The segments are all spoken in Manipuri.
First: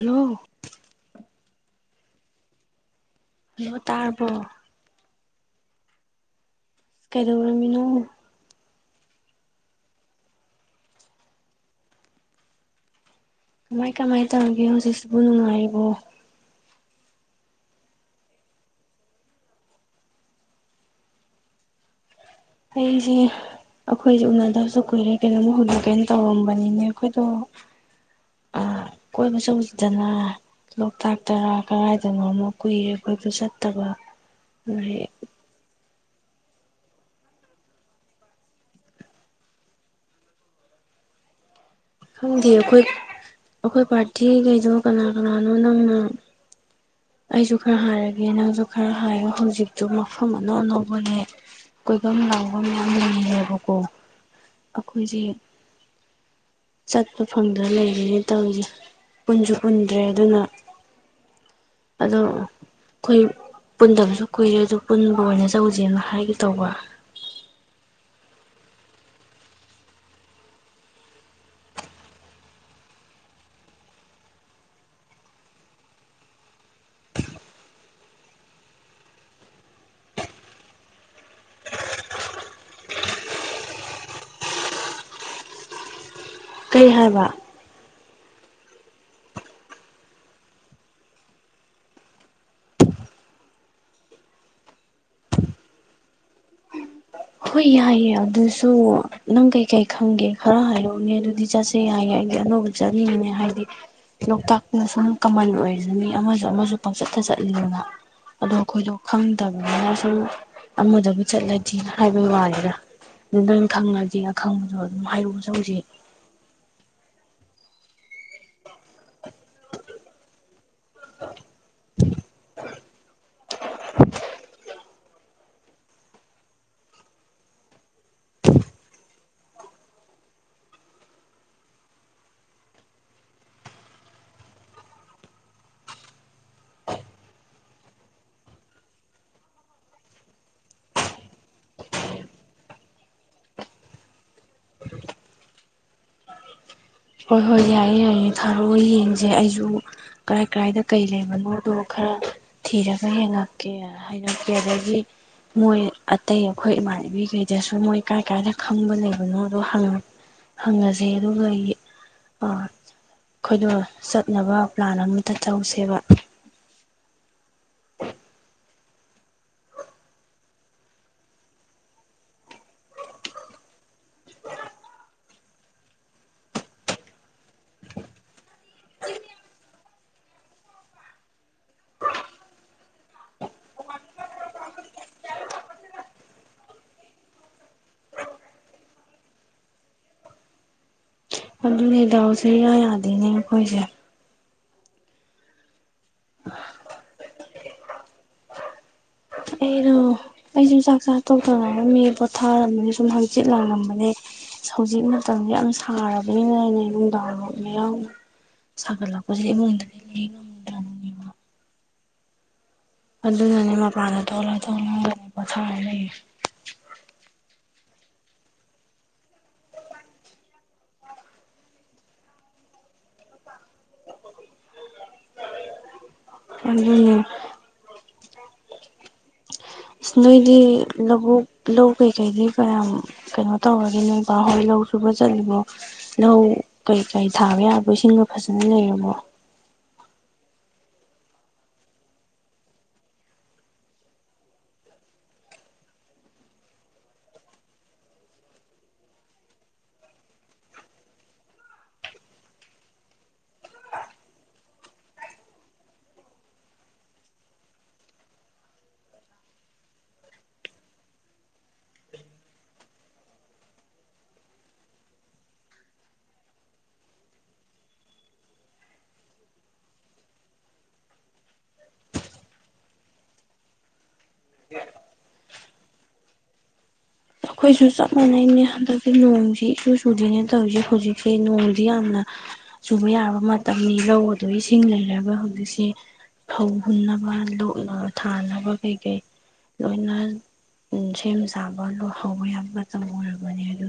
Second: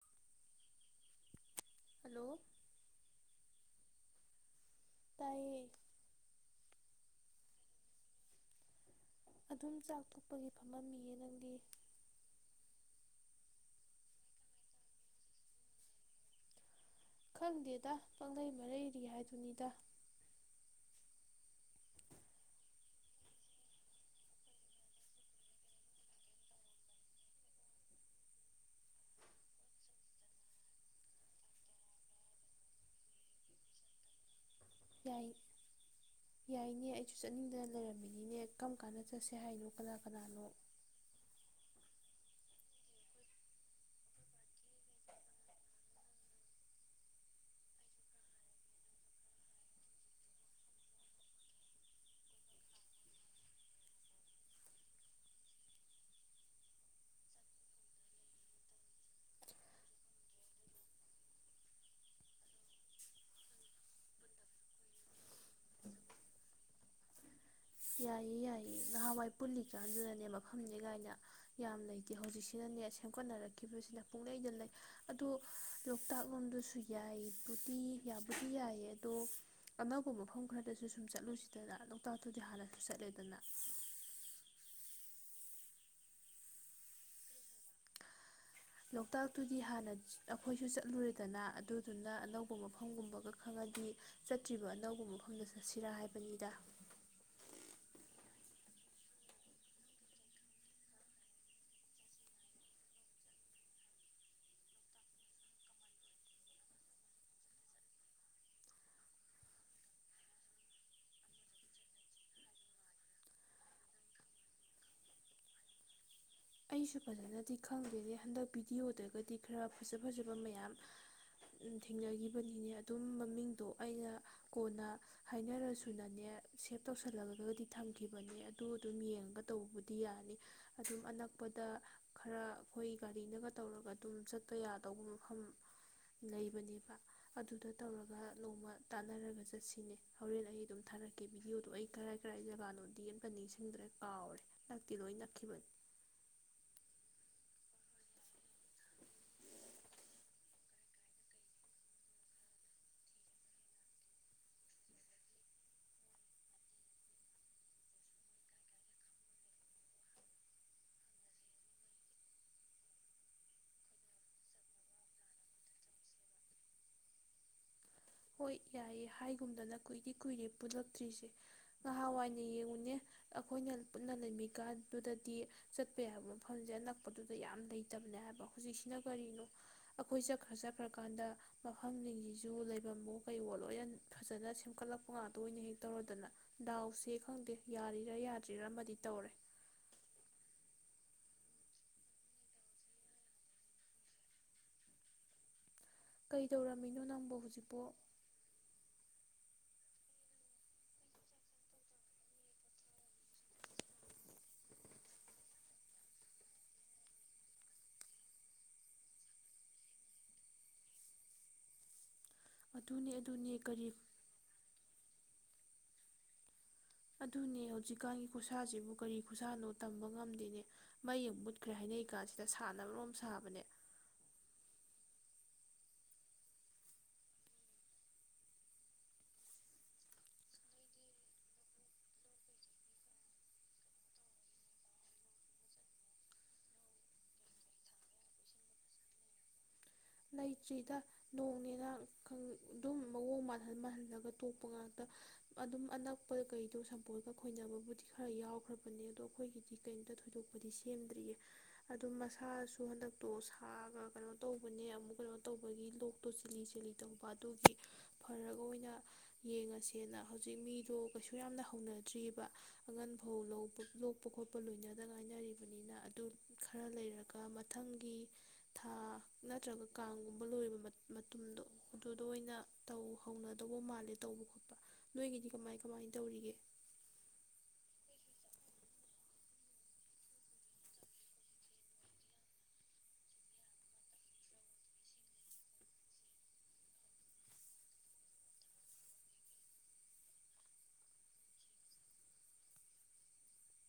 ꯍꯜꯂꯣ꯫ ꯍꯂꯣ꯫ ꯍꯜꯂꫭ ꯇꯥꯔꯔꯕꯣ꯫ ꯇꯥꯏꯌꯦ꯫ ꯀꯩꯗꯧꯔꯃꯤꯅꯣ꯫ ꯑꯗꯨꯝ ꯆꯥꯛ ꯊꯣꯛꯄꯒꯤ ꯐꯝꯃꯝꯃꯤꯌꯦ ꯅꯪꯗꯤ꯫ ꯀꯃꯥꯏ ꯀꯃꯥꯏ ꯇꯧꯔꯤꯒꯦ ꯍꯧꯖꯤꯛꯁꯤꯕꯨ ꯅꯨꯡꯉꯥꯏꯔꯤꯕꯣ꯫ ꯈꯪꯗꯦꯗ ꯄꯥꯡꯒꯩ ꯃꯔꯩꯔꯤ ꯍꯥꯏꯗꯨꯅꯤꯗ꯫ ꯑꯩꯁꯦ ꯑꯩꯈꯣꯏꯁꯦ ꯎꯅꯗꯕꯁꯨ ꯀꯨꯏꯔꯦ ꯀꯩꯅꯣꯝꯃ ꯍꯧꯗꯣꯛꯀꯩꯅ ꯇꯧꯔꯝꯕꯅꯤꯅꯦ ꯑꯩꯈꯣꯏꯗꯣ ꯑ ꯀꯣꯏꯕꯁꯨ ꯆꯠꯂꯨꯁꯤꯗꯅ ꯂꯣꯛꯇꯥꯛ ꯇꯔꯥ ꯀꯗꯥꯥꯏꯗꯅꯣꯃ ꯀꯨꯏꯔꯦ ꯀꫭꯏꯕ ꯆꯠꯇꯕ꯫ ꯌꯥꯏ [unintelligible] ꯌꯥꯏꯅꯦ ꯑꯩꯁꯨ ꯆꯠꯅꯤꯡꯗꯅ ꯂꯩꯔꯝꯃꯤꯅꯤꯅꯦ ꯀꯝ ꯀꯥꯟꯗ ꯆꯠꯁꯦ ꯍꯥꯏꯅꯣ ꯀꯅꯥ ꯀꯅꯥꯅꯣ꯫ ꯈꯪꯗꯦ ꯑꯩꯈꯣꯏ ꯑꯩꯈꯣꯏ ꯄꯥꯔꯇꯤꯈꯩꯗꯣ ꯀꯅꯥ ꯀꯅꯥꯅꯣ ꯅꯪꯅ꯫ ꯑꯩꯁꯨ ꯈꯔ ꯍꯥꯏꯔꯒꯦ ꯅꯪꯁꯨ ꯈꯔ ꯍꯥꯏꯌꯣ ꯍꯧꯖꯤꯛꯇꯨ ꯃꯐꯝ ꯑꯅꯧ ꯑꯅꯧꯕꯅꯦ ꯀꯣꯏꯕ ꯂꯥꯡꯕꯝ ꯌꯥꯝ ꯂꯩꯔꯦꯕꯀꯣ ꯑꯩꯈꯣꯏꯁꯦ ꯆꯠꯄ ꯐꯪꯗ ꯂꯩꯔꯤꯅꯦ ꯇꯧꯔꯤꯁꯦ ꯄꯨꯟꯁꯨ ꯄꯨꯟꯗ꯭ꯔꯦ ꯑꯗꯨꯅ꯫ ꯑꯗꫭ ꯑꯩꯈꯣꯏ ꯄꯨꯟꯗꯕꯁꯨ ꯀꯨꯏꯔꯦ ꯑꯗꯨ ꯄꯨꯟꯕ ꯑꯣꯏꯅ ꯇꯧꯁꯦꯅ ꯍꯥꯏꯒꯦ ꯇꯧꯕ꯫ ꯌꯥꯏꯌꯦ ꯌꯥꯏꯌꯦ ꯉꯍꯥꯟꯋꯥꯏ ꯄꯨꯜꯂꯤꯀꯥꯟꯗꯨꯅꯅꯦ ꯃꯐꯝꯅꯦ ꯀꯥꯏꯅ ꯌꯥꯝ ꯂꯩꯇꯦ ꯍꯧꯖꯤꯛꯁꯤꯅꯅꯦ ꯁꯦꯝꯒꯠꯅꯔꯛꯈꯤꯕꯁꯤꯅ ꯄꯨꯡꯂꯩꯗ ꯂꯩ ꯑꯗꯣ ꯂꯣꯛꯇꯥꯛ ꯂꯣꯝꯗꯁꯨ ꯌꯥꯏꯕꯨꯗꯤ ꯌꯥꯕꯨꯗꯤ ꯌꯥꯏꯌꯦ ꯑꯗꯣ ꯑꯅꯧꯕ ꯃꯐꯝ ꯈꯔꯗꯁꯨ ꯁꯨꯝ ꯆꯠꯂꯨꯁꯤꯗꯅ ꯂꯣꯛꯇꯥꯛꯇꯨꯗꯤ ꯍꯥꯟꯅ꯫ ꯆꯠꯂꯦꯗꯅ꯫ ꯀꯩ ꯍꯥꯏꯕ꯫ ꯂꯣꯛꯇꯥꯛꯇꯨꯗꯤ ꯍꯥꯟꯅ ꯑꯩꯈꯣꯏꯁꯨ ꯆꯠꯂꯨꯔꯦꯗꯅ ꯑꯗꯨꯗꯨꯅ ꯑꯅꯧꯕ ꯃꯐꯝꯒꯨꯝꯕꯒ ꯈꯪꯉꯗꯤ ꯆꯠꯇ꯭ꯔꯤꯕ ꯑꯅꯧꯕ ꯃꯐꯝꯗ ꯆꯠꯁꯤꯔꯥ ꯍꯥꯏꯕꯅꯤꯗ꯫ ꯍꯣꯏ ꯌꯥꯏꯌꯦ ꯑꯗꯨꯁꯨ ꯅꯪ ꯀꯩꯀꯩ ꯈꯪꯒꯦ ꯈꯔ ꯍꯥꯏꯔꯛꯎꯅꯦ ꯑꯗꯨꯗꯤ ꯆꯠꯁꯦ ꯌꯥꯏꯌꯦ ꯑꯩꯗꯤ ꯑꯅꯧꯕ ꯆꯠꯅꯤꯡꯉꯤꯅꯦ ꯍꯥꯏꯗꯤ ꯂꯣꯛꯇꯥꯛꯅ ꯁꯨꯝ ꯀꯃꯟ ꯑꯣꯏꯔꯤꯁꯨ ꯃꯤ ꯑꯃꯁꯨ ꯑꯃꯁꯨ ꯄꯥꯎꯆꯠꯇ ꯆꯠꯂꯤꯗꯅ ꯑꯗꯣ ꯑꯩꯈꯣꯏꯗꯣ ꯈꯪꯗꯕꯅꯤꯅ ꯁꯨꯝ ꯑꯃꯗꯕꯨ ꯆꯠꯂꯗꯤꯅ꯫ ꯍꯥꯏꯕꯩ ꯋꯥꯅꯤꯗ ꯅꯪ ꯈꯪꯉꯗꯤꯅ ꯑꯈꯪꯕꯗ ꯑꯗꯨꯝ ꯍꯥꯏꯔꯛꯑꯣ ꯆꯪꯁꯤ꯫ ꯑꯩꯁꯨ ꯐꯖꯅꯗꯤ ꯈꯪꯗꯦꯅꯦ ꯍꯟꯗꯛ ꯚꯤꯗꯤꯑꯣꯗꯒꯗꯤ ꯈꯔ ꯐꯖ ꯐꯖꯕ ꯃꯌꯥꯝ ꯊꯦꯡꯅꯈꯤꯕꯅꯤꯅꯦ ꯑꯗꯨꯝ ꯃꯃꯤꯡꯗꯣ ꯑꯩꯅ ꯀꯣꯟꯅ ꯍꯥꯏꯅꯔꯁꯨꯅꯅꯦ ꯁꯦꯞ ꯇꯧꯁꯜꯂꯒꯗꯤ ꯊꯝꯈꯤꯕꯅꯦ ꯑꯗꯨ ꯑꯗꯨꯝ ꯌꯦꯡꯉꯒ ꯇꯧꯕꯗꯤ ꯌꯥꯅꯤ ꯑꯗꯨꯝ ꯑꯅꯛ꯫ ꯄꯗ ꯈꯔ ꯑꯩꯈꯣꯏ ꯒꯥꯔꯤꯅꯒ ꯇꯧꯔꯒ ꯑꯗꯨꯝ ꯆꯠꯄ ꯌꯥꯗꯧꯕ ꯃꯐꯝ ꯂꯩꯕꯅꯦꯕ ꯑꯗꯨꯗ ꯇꯧꯔꯒ ꯅꫭꯡꯃ ꯇꯥꯟꯅꯔꯒ ꯆꯠꯁꯤꯅꯦ ꯍꯧꯔꯦꯟ ꯑꯩ ꯑꯗꯨꯝ ꯊꯥꯔꯛꯀꯦ ꯚꯤꯗꯤꯑꯣꯗꯣ ꯑꯩ ꯀꯔꯥꯏ ꯀꯔꯥꯏ ꯖꯒꯥꯅꯣꯗꯤ ꯑꯃꯀ ꯅꯤꯡꯁꯤꯡꯗ꯭ꯔꯦ ꯀꯥꯎꯔꯦ ꯍꯛꯇꯤ ꯂꯣꯏ ꯅꯛꯈꯤꯕꯅꯤ꯫ ꯍꯣꯏ ꯍꯣꯏ ꯌꯥꯏꯌꯦ ꯌꯥꯏꯌꯦ ꯊꯥꯔꯛꯑꯣ ꯌꯦꯡꯁꯦ ꯑꯩꯁꯨ ꯀꯔꯥꯏ ꯀꯔꯥꯏꯗ ꯀꯩ ꯂꯩꯕꯅꯣꯗꯣ ꯈꯔ ꯊꯤꯔꯒ ꯌꯦꯡꯉꯛꯀꯦ ꯍꯥꯏꯔꯛꯀꯦ ꯑꯗꯒꯤ ꯃꯣꯏ ꯑꯇꯩ ꯑꯩꯈꯣꯏ ꯏꯃꯥꯟꯅꯕꯤꯈꯩꯗꯁꯨ ꯃꯣꯏ ꯀꯔꯥꯏ ꯀꯔꯥꯏꯗ ꯈꯪꯕ ꯂꯩꯕꯅꯣꯗꯣ ꯍꯪꯉꯁꯦ ꯑꯗꯨꯒ꯫ ꯑ ꯑꯩꯈꯣꯏꯗꯣ ꯆꯠꯅꯕ ꯄ꯭ꯂꯥꯟ ꯑꯃꯇ ꯇꯧꯁꯦꯕ꯫ ꯍꯣꯏ ꯌꯥꯏꯌꯦ ꯍꯥꯏꯒꯨꯝꯗꯅ ꯀꯨꯏꯔꯤ ꯀꯨꯏꯔꯦ ꯄꯨꯜꯂꯛꯇ꯭ꯔꯤꯁꯦ ꯅꯍꯥꯟꯋꯥꯏꯅ ꯌꯦꯡꯉꯨꯅꯦ ꯑꯩꯈꯣꯏꯅ ꯄꯨꯟꯅ ꯂꯩꯃꯤꯀꯥꯟꯗꯨꯗꯗꯤ ꯆꯠꯄ ꯌꯥꯕ ꯃꯐꯝꯁꯦ ꯑꯅꯛꯄꯗꯨꯗ ꯌꯥꯝ ꯂꯩꯇꯕꯅꯦ ꯍꯥꯏꯕ ꯍꯧꯖꯤꯛꯁꯤꯅ ꯀꯔꯤꯅꯣ ꯑꯩꯈꯣꯏ ꯆꯠꯈ꯭ꯔ ꯆꯠꯈ꯭ꯔꯀꯥꯟꯗ ꯃꯐꯝꯁꯤꯡꯁꯤꯁꯨ꯫ ꯐꯤꯕꯝꯕꯨ ꯀꯩꯋꯣ ꯂꯣꯏꯅ ꯐꯖꯅ ꯁꯦꯝꯒꯠꯂꯛꯄ ꯉꯥꯛꯇ ꯑꯣꯏꯅ ꯍꯦꯛ ꯇꯧꯔꯗꯅ ꯗꯥꯎꯁꯦ ꯈꯪꯗꯦ ꯌꯥꯔꯤꯔꯥ ꯌꯥꯗ꯭ꯔꯤꯔ ꯑꯃꯗꯤ ꯇꯧꯔꯦ꯫ ꯗꯨꯅꯦ ꯗꯥꯎꯁꯤ ꯏꯌꯥ ꯌꯥꯗꯦꯅꯦ ꯑꯩꯈꯣꯏꯁꯦ ꯀꯩꯗꯧꯔꯝꯃꯤꯅꯣ ꯅꯪꯕꯨ ꯍꯧꯖꯤꯛꯄꯣ꯫ ꯑꯩꯩꯔꫭ ꯑꯩꯁꯨ ꯆꯥꯛ ꯆꯥ ꯇꯣꯛꯇꯉꯥꯏꯔꯝꯃꯤ ꯄꯣꯊꯥꯔꯝꯕꯅꯤ ꯁꯨꯝ ꯍꯪꯆꯤꯠ ꯂꯥꯡꯂꯝꯕꯅꯦ ꯍꯧꯖꯤꯛ ꯃꯇꯝꯁꯦ ꯌꯥꯝ ꯁꯥꯔꯕꯅꯤꯅꯦ ꯅꯨꯡꯗꯥꯡ ꯋꯥꯏꯔꯝ ꯃꯌꯥꯝ ꯁꯥꯒꯠꯂꯛꯄꯁꯤ ꯏꯃꯨꯡꯗꯗꯤ ꯂꯩ ꯉꯝꯗ꯭ꯔꯕꯅꯦꯕ ꯑꯗꯨꯅꯦ ꯑꯗꯨꯅꯦ ꯑꯗꯨꯅꯅꯦ ꯀꯔꯤ ꯃꯥꯄꯅ ꯊꫭꯛꯂ ꯊꫭꯛꯂ꯫ ꯒꯅꯦ ꯄꫭꯊꯥꯔ ꯂꯩꯔꯤꯁꯤ꯫ ꯑꯗꯨꯅꯦ ꯍꯧꯖꯤꯛꯀꯥꯟꯒꯤ ꯈꯨꯠꯁꯥꯁꯤꯕꯨ ꯀꯔꯤ ꯈꯨꯁꯥꯅꯣ ꯇꯝꯕ ꯉꯝꯗꯦꯅꯦ ꯃ ꯌꯦꯡ ꯃꯨꯠꯈ꯭ꯔꯦ ꯍꯥꯏꯅꯩꯀꯥꯟꯁꯤꯗ ꯁꯥꯟꯅꯕꯔꯣꯝ ꯁꯥꯕꯅꯦ꯫ ꯑꯗꯨꯅꯦ꯫ ꯑꯁ ꯅꯣꯏꯗꯤ ꯂꯧꯕꯨꯛ ꯂꯧ ꯀꯩꯀꯩꯗꯤ ꯀꯌꯥꯝ ꯀꯩꯅꯣ ꯇꯧꯔꯒꯦ ꯅꯨꯡꯄꯥ ꯍꯣꯏ ꯂꯧ ꯁꯨꯕ ꯆꯠꯂꯤꯕꯣ ꯂꯧ ꯀꯩꯀꯩ ꯊꯥꯕ ꯌꯥꯕꯣ ꯏꯁꯤꯡꯗꯣ ꯐꯖꯅ ꯂꯩꯔꯃꯣ꯫ ꯂꯩꯇ꯭ꯔꯤꯗ ꯅꯣꯡꯅꯦꯅ ꯑꯗꯨꯝ ꯃꯑꯣꯡ ꯃꯥꯜꯍꯟ ꯃꯥꯜꯍꯜꯂꯒ ꯇꯣꯛꯄ ꯉꯥꯛꯇ ꯑꯗꯨꯝ ꯑꯅꯛꯄ ꯀꯩꯗꯣ ꯁꯝꯄꯣꯠꯀ ꯈꯣꯏꯅꯕꯕꯨꯗꯤ ꯈꯔ ꯌꯥꯎꯈ꯭ꯔꯕꯅꯦ ꯑꯗꯣ ꯑꯩꯈꯣꯏꯒꯤꯗꯤ ꯀꯩꯅꯣꯝꯇ ꯊꯣꯏꯗꯣꯛꯄꯗꯤ ꯁꯦꯝꯗ꯭ꯔꯤꯌꯦ ꯑꯗꯨ ꯃꯁꯥꯁꯨ ꯍꯟꯗꯛꯇꯣ ꯁꯥꯒ ꯀꯩꯅꯣ ꯇꯧꯕ ꯆꯤꯂꯤ ꯇꯧꯕ ꯑꯗꯨꯒꯤ ꯐꯔꯒ ꯑꯣꯏꯅ ꯌꯦꯡꯉꯁꯦꯅ ꯍꯧꯖꯤꯛ ꯃꯤꯗꯣ ꯀꯩꯁꯨ ꯌꯥꯝꯅ ꯍꯧꯅꯗ꯭ꯔꯤꯕ ꯑꯉꯟꯐꯧ ꯂꯧꯕ ꯂꯣꯛꯄ ꯈꯣꯠꯄ ꯂꯣꯏꯅꯗ ꯉꯥꯏꯅꯔꯤꯕꯅꯤꯅ ꯑꯗꯨ ꯈꯔ ꯂꯩꯔꯒ ꯃꯊꯪꯒꯤ ꯊꯥ ꯅꯠꯇ꯭ꯔꯒ ꯀꯥꯡꯒꯨꯝꯕ ꯂꯣꯏꯕ ꯃꯇꯨꯡꯗꯣ ꯑꯗꯨꯗ ꯑꯣꯏꯅ ꯇꯧ ꯍꯧꯅꯗꯧꯕ ꯃꯥꯜꯂꯦ ꯇꯧꯕ ꯈꯣꯠꯄ ꯅꯣꯏꯒꯤꯗꯤ ꯀꯃꯥꯏ ꯀꯃꯥꯏ ꯇꯧꯔꯤꯒꯦ꯫ ꯑꯩꯈꯣꯏꯁꯨ ꯆꯞ ꯃꯥꯟꯅꯩꯅꯦ ꯍꯟꯗꯛꯇꯤ ꯅꯣꯡꯁꯤ ꯏꯁꯨ ꯆꯨꯗꯦꯅꯦ ꯇꯧꯔꯤꯁꯦ ꯍꯧꯖꯤꯛꯁꯦ ꯅꯣꯡꯁꯤ ꯌꯥꯝꯅ ꯆꯨꯕ ꯌꯥꯕ ꯃꯇꯝꯅꯤ ꯂꯧ ꯑꯗꯨ ꯏꯁꯤꯡ ꯂꯩꯔꯒ ꯍꯧꯖꯤꯛꯁꯦ ꯐꯧ ꯍꯨꯟꯅꯕ ꯂꯣꯛ ꯊꯥꯅꯕ ꯀꯩꯀꯩ ꯂꯣꯏꯅ ꯁꯦꯝ ꯁꯥꯕ ꯂꯣꯏ꯫ ꯍꯧꯕ ꯌꯥ ꯃꯇꯝ ꯑꯣꯏꯔꯕꯅꯦ ꯑꯗꯨ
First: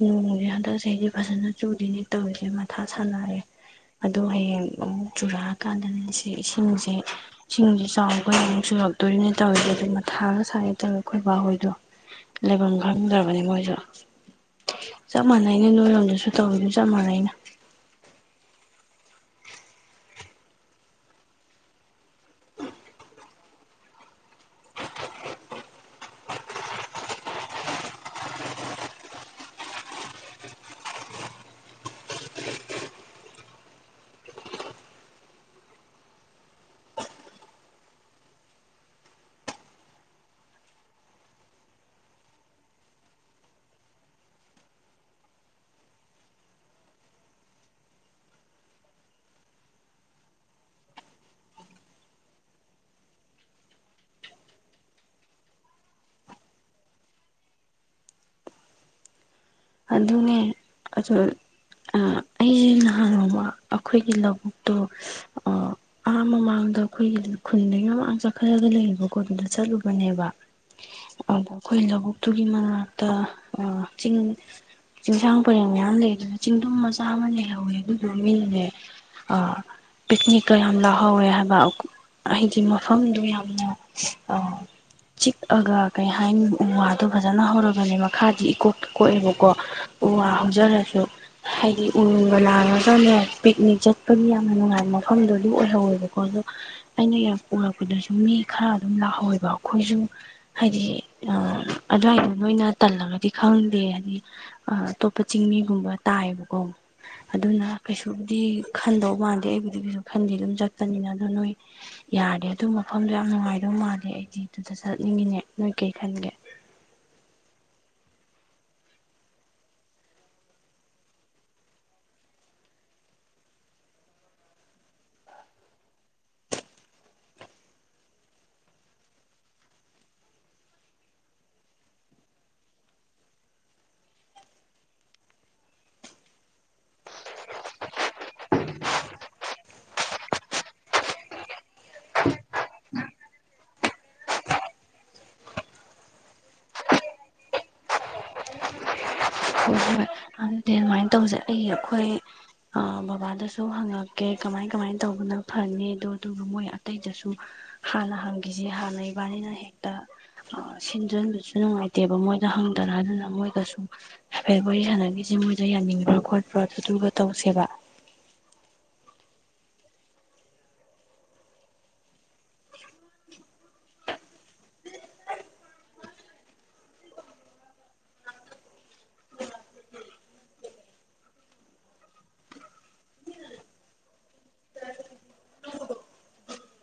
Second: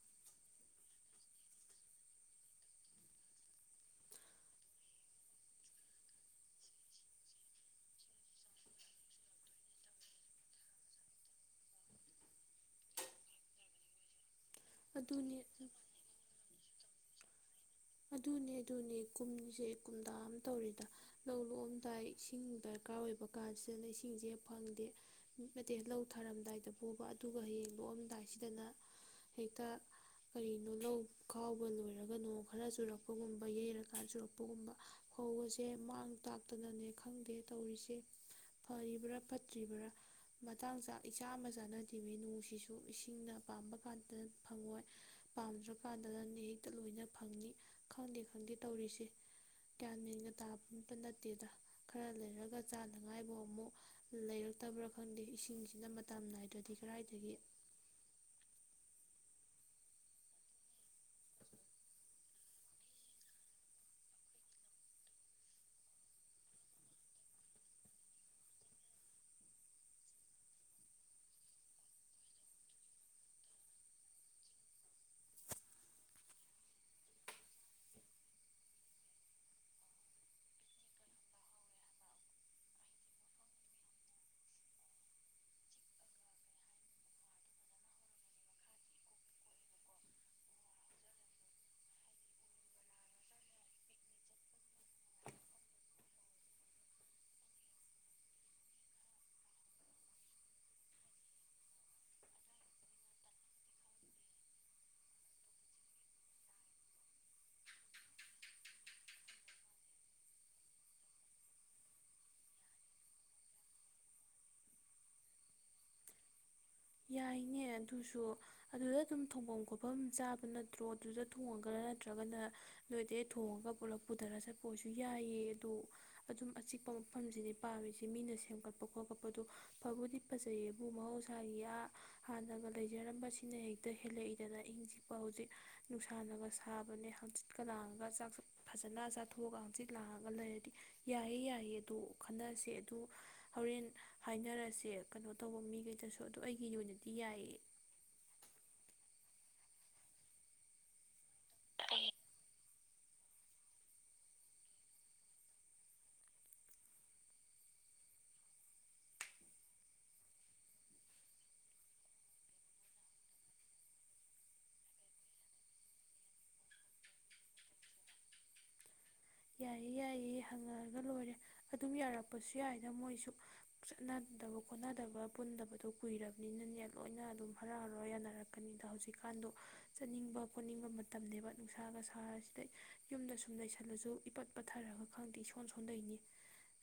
ꯅꯣꯡꯁꯦ ꯍꯟꯗꯛ ꯆꯍꯤꯗꯤ ꯐꯖꯅ ꯆꯨꯗꯅꯦ ꯇꯧꯔꯤꯁꯦ ꯃꯊꯥ ꯁꯥꯟꯅꯑꯦ ꯑꯗꯣ ꯍꯌꯦꯡ ꯑꯃꯨꯛ ꯆꯨꯔꯛꯑꯀꯥꯟꯗꯅꯦ ꯁꯤ ꯏꯁꯤꯡꯁꯦ ꯏꯁꯤꯡꯁꯦ ꯆꯥꯎꯈ ꯑꯃꯨꯛ ꯆꯨꯔꯛꯇꯣꯏꯅꯦ ꯇꯧꯔꯤꯁꯦ ꯑꯗꯨ ꯃꯊꯥꯒ ꯁꯥꯒꯦ ꯇꯧꯋꯦ ꯑꯩꯈꯣꯏ ꯕꯥ ꯍꯣꯏꯗꯣ꯫ ꯂꯩꯕꯝ ꯈꯪꯗ꯭ꯔꯕꯅꯤ ꯃꯣꯏꯁꯨ꯫ ꯆꯞ ꯑꯗꯨꯅꯦ ꯃꯥꯟꯅꯩꯅꯦ ꯅꯣꯏꯔꯣꯝꯗꯁꯨ ꯇꯧꯏ ꯆꯞ ꯃꯟꯅꯩꯗ꯫ ꯑꯗꯨꯅꯦ ꯑꯗꯨꯅꯦ ꯀꯨꯝꯁꯦ ꯀꯨꯝꯗꯥ ꯑꯃ ꯇꯧꯔꯤꯗ ꯂꯧ ꯂꯣꯛꯑꯝꯗꯥꯏ ꯏꯁꯤꯡ ꯗꯔꯀꯥꯔ ꯑꯣꯏꯕ ꯀꯥꯟꯁꯤꯗꯅ ꯏꯁꯤꯡꯁꯦ ꯐꯪꯗꯦ ꯅꯠꯇꯦ ꯂꯧ ꯊꯥꯔꯝꯗꯥꯏꯗ ꯄꯨꯕ ꯑꯗꯨꯒ ꯍꯌꯦꯡ ꯂꯣꯛꯑꯝꯗꯥꯏꯁꯤꯗꯅ ꯍꯦꯛꯇ ꯀꯔꯤꯅꯣ ꯂꯧ ꯈꯥꯎꯕ ꯂꯣꯏꯔꯒ ꯅꯣ꯫ ꯈꯔ ꯆꯨꯔꯛꯄꯒꯨꯝꯕ ꯌꯩꯔꯀꯥꯟ ꯆꯨꯔꯛꯄꯒꯨꯝꯕ ꯐꯧꯕꯁꯦ ꯃꯥꯡ ꯇꯥꯛꯇꯅꯅꯦ ꯈꯪꯗꯦ ꯇꯧꯔꯤꯁꯦ ꯐꯔꯤꯕ꯭ꯔꯥ ꯐꯠꯇ꯭ꯔꯤꯕ꯭ꯔꯥ ꯃꯇꯥꯡ ꯆꯥꯛ ꯏꯆꯥ ꯑꯃ ꯆꯥꯅꯗꯃꯤ ꯅꯨꯡꯁꯤꯁꯨ ꯏꯁꯤꯡꯅ ꯄꯥꯝꯕ ꯀꯥꯟꯗ ꯐꯪꯉꯣꯏ ꯄꯥꯝꯗ꯭ꯔꯀꯥꯟꯗꯅꯦ ꯍꯦꯛꯇ ꯂꯣꯏꯅ꯫ ꯐꯪꯅꯤ ꯈꯪꯗꯦ ꯈꯪꯗꯦ ꯇꯧꯔꯤꯁꯦ ꯀꯒ꯭ꯌꯥꯟꯃꯦꯟꯒ ꯇꯥꯐꯝꯇ ꯅꯠꯇꯦꯗ ꯈꯔ ꯂꯩꯔꯒ ꯆꯥꯅꯉꯥꯏꯐꯥꯎ ꯑꯃꯨꯛ ꯂꯩꯔꯛꯇꯕ꯭ꯔꯥ ꯈꯪꯗꯦ ꯏꯁꯤꯡꯁꯤꯅ ꯃꯇꯝ ꯅꯥꯏꯗ꯭ꯔꯗꯤ ꯀꯗꯥꯏꯗꯒꯤ꯫ ꯑꯗꯨꯅꯦ ꯑ ꯑꯩꯁꯦ ꯅꯍꯥꯅꫭꯡꯃ ꯑꯩꯈꯣꯏꯒꯤ ꯂꯧꯕꯨꯛꯇꯣ ꯑ ꯑꯃꯥ ꯃꯃꯥꯡꯗ ꯑꯩꯈꯣꯏꯒꯤ ꯈꯨꯟꯗꯨꯒꯤ ꯃꯃꯥꯡ ꯆꯠꯈꯠꯂꯒ ꯂꯩꯌꯦꯕꯀꫭ ꯑꯗꯨꯗ ꯆꯠꯂꯨꯕꯅꯦꯕ ꯑꯗꯣ ꯑꯩꯈꯣꯏ ꯂꯧꯕꯨꯛꯇꯨꯒꯤ ꯃꯅꯥꯛꯇ ꯆꯤꯡ꯫ ꯆꯤꯡꯁꯥꯡ ꯄꯔꯦꯡ ꯃꯌꯥꯝ ꯂꯩꯗꯅ ꯆꯤꯡꯗꯨꯝ ꯃꯆꯥ ꯑꯃ ꯂꯩꯍꯧꯋꯦ ꯑꯗꯨꯗꯨ ꯃꯤꯅꯅꯦ ꯄꯤꯛꯅꯤꯛꯀ ꯌꯥꯝ ꯂꯥꯛꯍꯧꯋꯦ ꯍꯥꯏꯕ ꯍꯥꯏꯗꯤ ꯃꯐꯝꯗꯣ ꯌꯥꯝꯅ ꯆꯤꯛꯑꯒ ꯀꯩ ꯍꯥꯏꯅꯤ ꯎ ꯋꯥꯗꯣ ꯐꯖꯅ ꯍꯧꯔꯒꯅꯦ ꯃꯈꯥꯗꯤ ꯏꯀꯣꯛ ꯀꯣꯛꯑꯦꯕꯀ ꯀꯣ ꯎ ꯋꯥ ꯍꯧꯖꯔꯁꯨ ꯍꯥꯏꯗꯤ ꯎꯒ ꯂꯥꯡꯉꯒꯅꯦ ꯄꯤꯛꯅꯤꯛ ꯆꯠꯄꯒꯤ ꯌꯥꯝꯅ ꯅꯨꯡꯉꯥꯏꯕ ꯃꯐꯝꯗꯨ ꯑꯗꯨ ꯑꯣꯏꯍꯧꯋꯦꯕꯀꯣ ꯑꯗꯣ ꯑꯩꯅ ꯌꯥꯝ ꯎꯔꯛꯄꯗꯁꯨ ꯃꯤ ꯈꯔ ꯑꯗꯨꯝ ꯂꯥꯛꯍꯧꯋꯦꯕ ꯑꯩꯈꯣꯏꯁꯨ ꯍꯥꯏꯗꯤ ꯑꯗꯨꯋꯥꯏꯗꯣ ꯅꯣꯏꯅ ꯇꯜꯂꯒꯗꯤ ꯈꯪꯗꯦ ꯍꯥꯏꯗꯤ ꯑꯇꯣꯞꯄ ꯆꯤꯡꯃꯤꯒꯨꯝꯕ ꯇꯥꯏꯌꯦꯕꯀꯣ ꯑꯗꯨꯅ ꯀꯩꯁꯨꯕꯨꯗꯤ ꯈꯟꯗꯧ ꯃꯥꯟꯗꯦ ꯑꯩꯕꯨꯗꯤ ꯀꯩꯁꯨ ꯈꯟꯗꯦ ꯑꯗꯨꯝ ꯆꯠꯄꯅꯤꯅ ꯑꯗꯣ ꯅꯣꯏ ꯌꯥꯔꯗꯤ ꯑꯗꯨ ꯃꯐꯝꯗꯣ ꯌꯥꯝ ꯅꯨꯡꯉꯥꯏꯗꯧ ꯃꯥꯜꯂꯤ ꯑꯩꯗꯤ ꯑꯗꯨꯗ ꯆꯠꯅꯤꯡꯉꯤꯅꯦ ꯅꯣꯏ ꯀꯩ ꯈꯟꯒꯦ ꯌꯥꯏꯅꯦ ꯑꯗꯨꯁꯨ ꯑꯗꯨꯗ ꯑꯗꯨꯝ ꯊꯣꯡꯐꯝ ꯈꯣꯠꯐꯝ ꯆꯥꯕ ꯅꯠꯇ꯭ꯔꯣ ꯑꯗꯨꯗ ꯊꯣꯡꯉꯒ ꯅꯠꯇ꯭ꯔꯒꯅ ꯅꯣꯏꯗꯩ ꯊꯣꯡꯉꯒ ꯄꯨꯂꯞ ꯄꯨꯊꯔ ꯆꯠꯄ ꯑꯣꯏꯁꯨ ꯌꯥꯏꯑ ꯑꯗꯨꯗ ꯑꯗꯨꯝ ꯑꯆꯤꯛꯄ ꯃꯐꯝꯁꯤꯗꯤ ꯄꯥꯝꯃꯤꯁꯤ ꯃꯤꯅ ꯁꯦꯝꯒꯠꯄ ꯈꯣꯠꯀꯠꯄ ꯑꯗꯨ ꯐꯕꯨꯗꯤ ꯐꯖꯩꯌꯦꯕꯨ ꯃꯍꯧꯁꯥꯒꯤ ꯍꯥꯟꯅꯒ ꯂꯩꯖꯔꯝꯕꯁꯤꯅ ꯍꯦꯛꯇ ꯍꯦꯜꯂꯛꯏꯗꯅ ꯏꯪꯆꯤꯛꯄ ꯍꯧꯖꯤꯛ ꯅꯨꯡꯁꯥꯅꯒ ꯁꯥꯕꯅꯦ ꯍꯪꯆꯤꯠꯀ ꯂꯥꯡꯉꯒ ꯆꯥꯛ ꯐꯖꯅ ꯆꯥꯊꯣꯛꯑꯒ ꯍꯪꯆꯤꯠ ꯂꯥꯡꯉꯒ ꯂꯩꯔꯗꯤ ꯌꯥꯏꯌꯦ ꯌꯥꯏꯌꯦ ꯑꯗꯨ ꯈꯟꯅꯁꯦ ꯑꯗꯨ ꯍꯣꯔꯦꯟ ꯍꯥꯏꯅꯔꯁꯦ ꯀꯩꯅꯣ ꯇꯧꯕ ꯃꯤꯈꯩꯗꯁꯨ ꯑꯗꯣ ꯑꯩꯒꯤ ꯑꯣꯏꯅꯗꯤ ꯌꯥꯏꯌꯦ ꯀꯃꯥꯏꯅ ꯇꯧꯁꯦ ꯑꯩ ꯑꯩꯈꯣꯏ ꯕꯕꯥꯗꯁꯨ ꯍꯪꯉꯛꯀꯦ ꯀꯃꯥꯏ ꯀꯃꯥꯏꯅ ꯇꯧꯕꯅ ꯐꯅꯤꯗ ꯑꯗꯨꯒ ꯃꯣꯏ ꯑꯇꯩꯗꯁꯨ ꯍꯥꯟꯅ ꯍꯪꯈꯤꯁꯤ ꯍꯥꯟꯅ ꯏꯕꯥꯅꯤꯅ ꯍꯦꯛꯇ ꯁꯤꯟꯖꯤꯟꯕꯁꯨ ꯅꯨꯡꯉꯥꯏꯇꯦꯕ ꯃꯣꯏꯗ ꯍꯪꯗꯅ ꯑꯗꯨꯅ ꯃꯣꯏꯒꯁꯨ ꯍꯥꯏꯐꯦꯠ ꯋꯥꯔꯤ ꯁꯥꯟꯅꯈꯤꯁꯤ ꯃꯣꯏ ꯌꯥꯅꯤꯡꯕ꯭ꯔꯣ ꯈꯣꯠꯄ꯭ꯔꯣ ꯑꯗꯨꯗꯨꯒ ꯇꯧꯁꯦꯕ ꯌꯥꯏꯌꯦ ꯌꯥꯏꯌꯦ ꯍꯪꯉꯔꯒ ꯂꯣꯏꯔꯦ ꯑꯗꯨꯝ ꯌꯥꯔꯛꯄꯁꯨ ꯌꯥꯏꯗ ꯃꯣꯏꯁꯨ ꯆꯠꯅꯗꯕ ꯈꯣꯠꯅꯗꯕ ꯄꯨꯟꯗꯕꯗꯣ ꯀꯨꯏꯔꯕꯅꯤꯅꯅꯦ ꯂꯣꯏꯅ ꯑꯗꯨꯝ ꯍꯔꯥꯎ ꯍꯔꯥꯎ ꯌꯥꯅꯔꯛꯀꯅꯤꯗ ꯍꯧꯖꯤꯛꯀꯥꯟꯗꯣ ꯆꯠꯅꯤꯡꯕ ꯈꯣꯠꯅꯤꯡꯕ ꯃꯇꯝꯕ ꯅꯨꯡꯁꯥꯒ ꯁꯥꯔꯁꯤꯗ ꯌꯨꯝꯗ ꯁꯨꯝ ꯂꯩꯁꯜꯂꯁꯨ ꯏꯄꯠ ꯄꯠꯊꯔꯒ ꯈꯪꯗꯦ ꯏꯁꯣꯟ ꯁꯣꯟꯗꯣꯏꯅꯤ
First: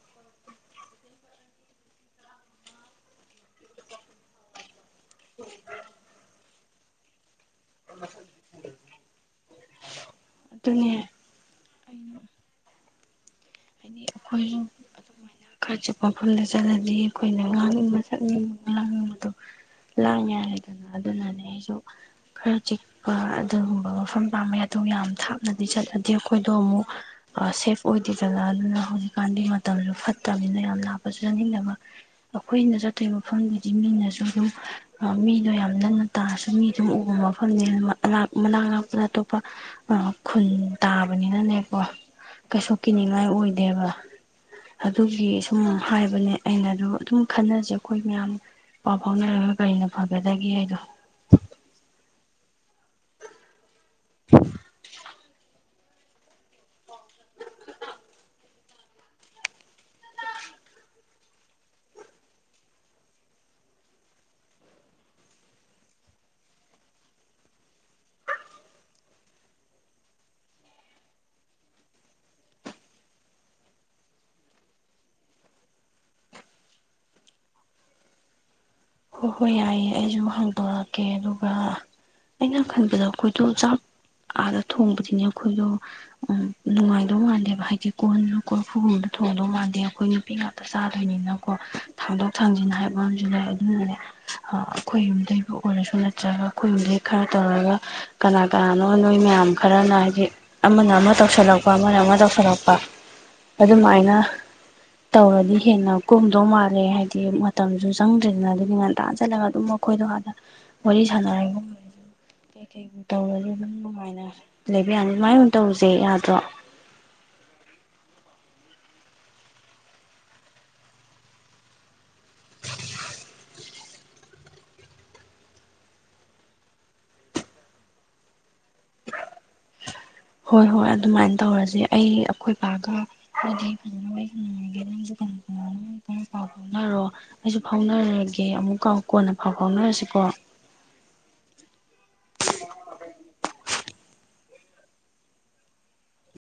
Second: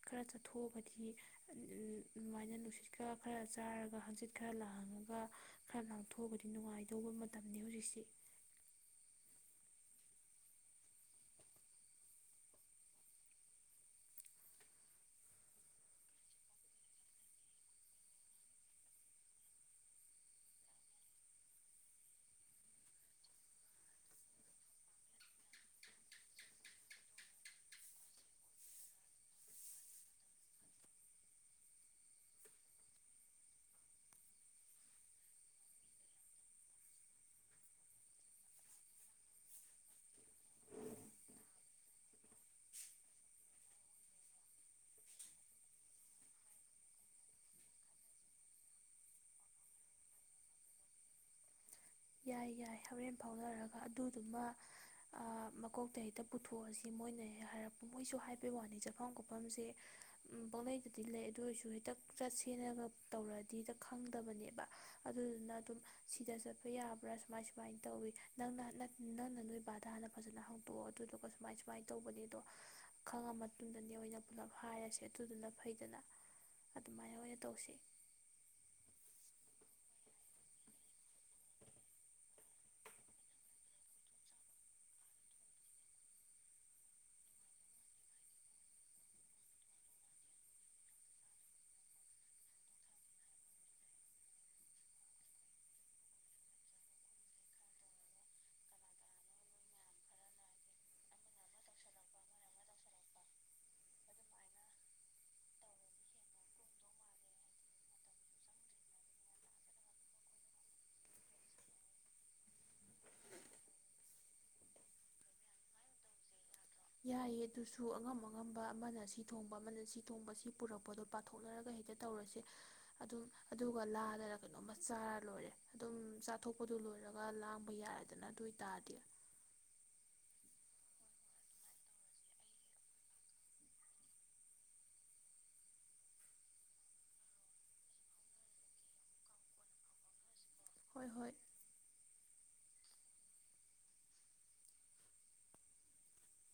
ꯈꯔ ꯆꯠꯊꯣꯛꯑꯒꯗꯤ ꯑꯗꯨꯃꯥꯏꯅ ꯅꯨꯡꯁꯤꯠꯀ ꯈꯔ ꯆꯥꯔꯒ ꯍꯪꯆꯤꯠ ꯈꯔ ꯂꯥꯡꯉꯒ ꯈꯔ ꯂꯥꯡꯊꯣꯛꯑꯒꯗꯤ ꯅꯨꯡꯉꯥꯏꯗꯧꯕ ꯃꯇꯝꯅꯤ ꯍꯧꯖꯤꯛꯁꯤ ꯑꯗꯨꯅꯦ ꯑꯆꯤꯛꯄ ꯃꯐꯝꯗ ꯆꯠꯂꯗꯤ ꯑꯩꯈꯣꯏꯅ ꯉꯥꯡꯅꯤꯡꯕ ꯆꯠꯅꯤꯡꯕ ꯂꯥꯡꯅꯤꯡꯕꯗꯣ ꯂꯥꯡꯉꯔꯦꯗꯅ ꯑꯗꯨꯅꯅꯦ ꯑꯩꯁꯨ ꯈꯔ ꯆꯤꯛꯄ ꯑꯗꯨꯒꯨꯝꯕ ꯃꯐꯝ ꯇꯥꯡꯕ ꯌꯥ ꯑꯗꯨ ꯌꯥꯝ ꯊꯥꯞꯅꯗꯤ ꯆꯠꯂꯗꯤ ꯑꯩꯈꯣꯏꯗꯣ ꯑꯃꯨꯛ ꯁꯦꯐ ꯑꯣꯏꯗꯦꯗꯅ ꯑꯗꯨꯅ ꯍꯧꯖꯤꯛꯀꯥꯟꯗꯤ ꯃꯇꯝꯁꯨ ꯐꯠꯇꯕ ꯅ ꯌꯥꯝ ꯂꯥꯞꯄꯁꯨ ꯆꯠꯅꯤꯡꯗꯕ ꯑꯩꯈꯣꯏꯅ ꯆꯠꯇꯣꯏꯔꯤꯕ ꯃꯐꯝꯗꯨꯗꯤ ꯃꯤꯅꯁꯨ ꯑꯗꯨꯝ ꯃꯤꯗꯣ ꯌꯥꯝ ꯅꯟꯅ ꯇꯥꯔꯁꯨ ꯃꯤ ꯑꯗꯨꯝ ꯎꯕ ꯃꯐꯝꯅꯦ ꯃꯅꯥꯛ ꯅꯛꯄꯗ ꯑꯇꯣꯞꯄ ꯈꯨꯟ ꯇꯥꯕꯅꯤꯅꯅꯦꯀꯣ ꯀꯩꯁꯨ ꯀꯤꯅꯤꯡꯉꯥꯏ ꯑꯣꯏꯗꯦꯕ ꯑꯗꯨꯒꯤ ꯁꯨꯝ ꯍꯥꯏꯕꯅꯦ ꯑꯩꯅ ꯑꯗꯨ ꯑꯗꯨꯝ ꯈꯟꯅꯁꯦ ꯑꯩꯈꯣꯏ ꯃꯌꯥꯝ ꯄꯥꯎ ꯐꯥꯎꯅꯔꯒ ꯀꯔꯤꯅ ꯐꯒꯗꯒꯦ ꯍꯥꯏꯗꯣ ꯌꯥꯏ ꯌꯥꯏ ꯍꯣꯔꯦꯟ ꯐꯥꯎꯅꯔꯒ ꯑꯗꯨꯗꯨꯃ ꯃꯀꯣꯛꯇ ꯍꯦꯛꯇ ꯄꯨꯊꯣꯛꯑꯁꯤ ꯃꯣꯏꯅꯦꯛ ꯍꯥꯏꯔꯛꯄ ꯃꯣꯏꯁꯨ ꯍꯥꯏꯕꯩ ꯋꯥꯅꯤ ꯆꯠꯐꯝ ꯀꯣꯠꯐꯝꯁꯦ ꯄꯅꯩꯗꯗꯤ ꯂꯩ ꯑꯗꯨ ꯑꯣꯏꯔꯁꯨ ꯍꯦꯛꯇ ꯆꯠꯁꯦꯟꯅꯒ ꯇꯧꯔꯗꯤ ꯍꯦꯛꯇ ꯈꯪꯗꯕꯅꯦꯕ ꯑꯗꯨꯗꯨꯅ ꯑꯗꯨꯝ ꯁꯤꯗ ꯌꯥꯕ꯭ꯔꯥ ꯁꯨꯃꯥꯏ ꯁꯨꯃꯥꯏꯅ ꯇꯧꯋꯤ ꯅꯪꯅ ꯅꯪꯅ ꯅꯣꯏ ꯏꯕꯥꯗ ꯍꯥꯟꯅ ꯐꯖꯅ ꯍꯥꯡꯇꯣꯛꯑꯣ ꯑꯗꯨꯗꯨꯒ ꯁꯨꯃꯥꯏ ꯁꯨꯃꯥꯏꯅ ꯇꯧꯕꯅꯤ ꯑꯗꯣ ꯈꯪꯉ ꯃꯇꯨꯡꯗꯅꯦ ꯑꯣꯏꯅ ꯄꯨꯂꯞ ꯍꯥꯏꯔꯁꯦ ꯑꯗꯨꯗꯨꯅ ꯐꯩꯗꯅ ꯑꯗꯨꯃꯥꯏꯅ ꯑꯣꯏꯅ ꯇꯧꯁꯤ ꯍꯣꯏ ꯍꯣꯏ ꯌꯥꯏꯌꯦ ꯑꯩꯁꯨ ꯍꯥꯡꯗꯣꯔꯛꯀꯦ ꯑꯗꯨꯒ ꯑꯩꯅ ꯈꯟꯕꯗ ꯑꯩꯈꯣꯏꯗꯣ ꯆꯥꯛ ꯑꯥꯗ ꯊꯣꯡꯕꯗꯤꯅꯦ ꯑꯩꯈꯣꯏꯗꯣ ꯅꯨꯡꯉꯥꯏꯗꯧ ꯃꯥꯟꯗꯦꯕ ꯍꯥꯏꯗꯤ ꯀꯣꯟꯁꯨ ꯀꯣꯔꯐꯨꯒꯨꯝꯗ ꯊꯣꯡꯗꯧ ꯃꯥꯟꯗꯦ ꯑꯩꯈꯣꯏ ꯅꯨꯄꯤ ꯉꯥꯛꯇ ꯆꯥꯗꯣꯏꯅꯤꯅꯀꯣ ꯊꯥꯡꯗꯣꯛ ꯊꯥꯡꯖꯤꯟ ꯍꯥꯏꯕ ꯑꯃꯁꯨ ꯂꯩ ꯑꯗꯨꯅꯦ ꯑꯩꯈꯣꯏ ꯌꯨꯝꯗꯩꯕꯨ ꯑꯣꯏꯔꯁꯨ ꯅꯠꯇ꯭ꯔꯒ ꯑꯩꯈꯣꯏ ꯌꯨꯝꯗꯩ ꯈꯔ ꯇꯧꯔꯒ ꯀꯅꯥ ꯀꯅꯥꯅꯣ ꯅꯣꯏ ꯃꯌꯥꯝ ꯈꯔꯅ ꯍꯥꯏꯗꯤ ꯑꯃꯅ ꯑꯃ ꯇꯧꯁꯜꯂꯛꯄ ꯑꯃꯅ ꯑꯃ ꯇꯧꯁꯜꯂꯛꯄ ꯑꯗꯨꯃꯥꯏꯅ ꯇꯧꯔꯗꯤ ꯍꯦꯟꯅ ꯀꯣꯝꯗꯧ ꯃꯥꯜꯂꯦ ꯍꯥꯏꯗꯤ ꯃꯇꯝꯁꯨ ꯆꯪ ꯅꯠꯇ꯭ꯔꯗꯅ ꯑꯗꯨꯗꯤ ꯉꯟ ꯇꯥꯟ ꯆꯠꯂꯒ ꯑꯗꯨꯝ ꯃꯈꯣꯏꯗꯣ ꯍꯥꯟꯅ ꯋꯥꯔꯤ ꯁꯥꯟꯅꯔꯒꯨꯝꯔꯁꯨ ꯀꯩ ꯀꯩꯒꯨꯝ ꯇꯧꯔꯁꯨ ꯑꯗꯨꯝ ꯅꯨꯡꯉꯥꯏꯅ ꯂꯩꯕ ꯌꯥꯅꯤ ꯑꯗꯨꯨꯃꯥꯏꯅ ꯇꯧꯁꯦ ꯌꯥꯗ꯭ꯔꯣ ꯌꯥꯏꯑ ꯑꯗꯨꯁꯨ ꯑꯉꯝ ꯑꯉꯝꯕ ꯑꯃꯅ ꯁꯤ ꯊꯣꯡꯕ ꯑꯃꯅ ꯁꯤ ꯊꯣꯡꯕ ꯁꯤ ꯄꯨꯔꯛꯄꯗꯣ ꯄꯥꯊꯣꯛꯅꯔꯒ ꯍꯦꯛꯇꯠ ꯇꯧꯔꯁꯦ ꯑꯗꯣ ꯑꯗꯣ ꯂꯥꯗꯅ ꯀꯩꯅꯣꯝꯃ ꯆꯥꯔ ꯂꯣꯏꯔꯦ ꯑꯗꯨꯝ ꯆꯥꯊꯣꯛꯄꯗꯨ ꯂꯣꯏꯔꯒ ꯂꯥꯡꯕ ꯌꯥꯔꯦꯗꯅ ꯑꯗꯨ ꯑꯣꯏꯇꯥꯔꯗꯤ ꯍꯣꯏ ꯍꯣꯏ ꯑꯗꯨꯃꯥꯏꯅ ꯇꯧꯔꯁ ꯑꯩ ꯑꯩꯈꯣꯏ ꯏꯄꯥꯒꯗꯤ ꯐꯖꯉꯥꯏꯦ ꯅꯪꯁꯨ ꯈ ꯄꯥꯎ ꯐꯥꯎꯅꯔꯣ ꯑꯩꯁꯨ ꯐꯥꯎꯅꯔꯒꯦ ꯑꯃꯨꯛꯀ ꯀꯣꯟꯅ ꯄꯥꯎ ꯐꯥꯎꯅꯔꯁꯤꯀꯣ ꯍꯣꯏ ꯍꯣꯏ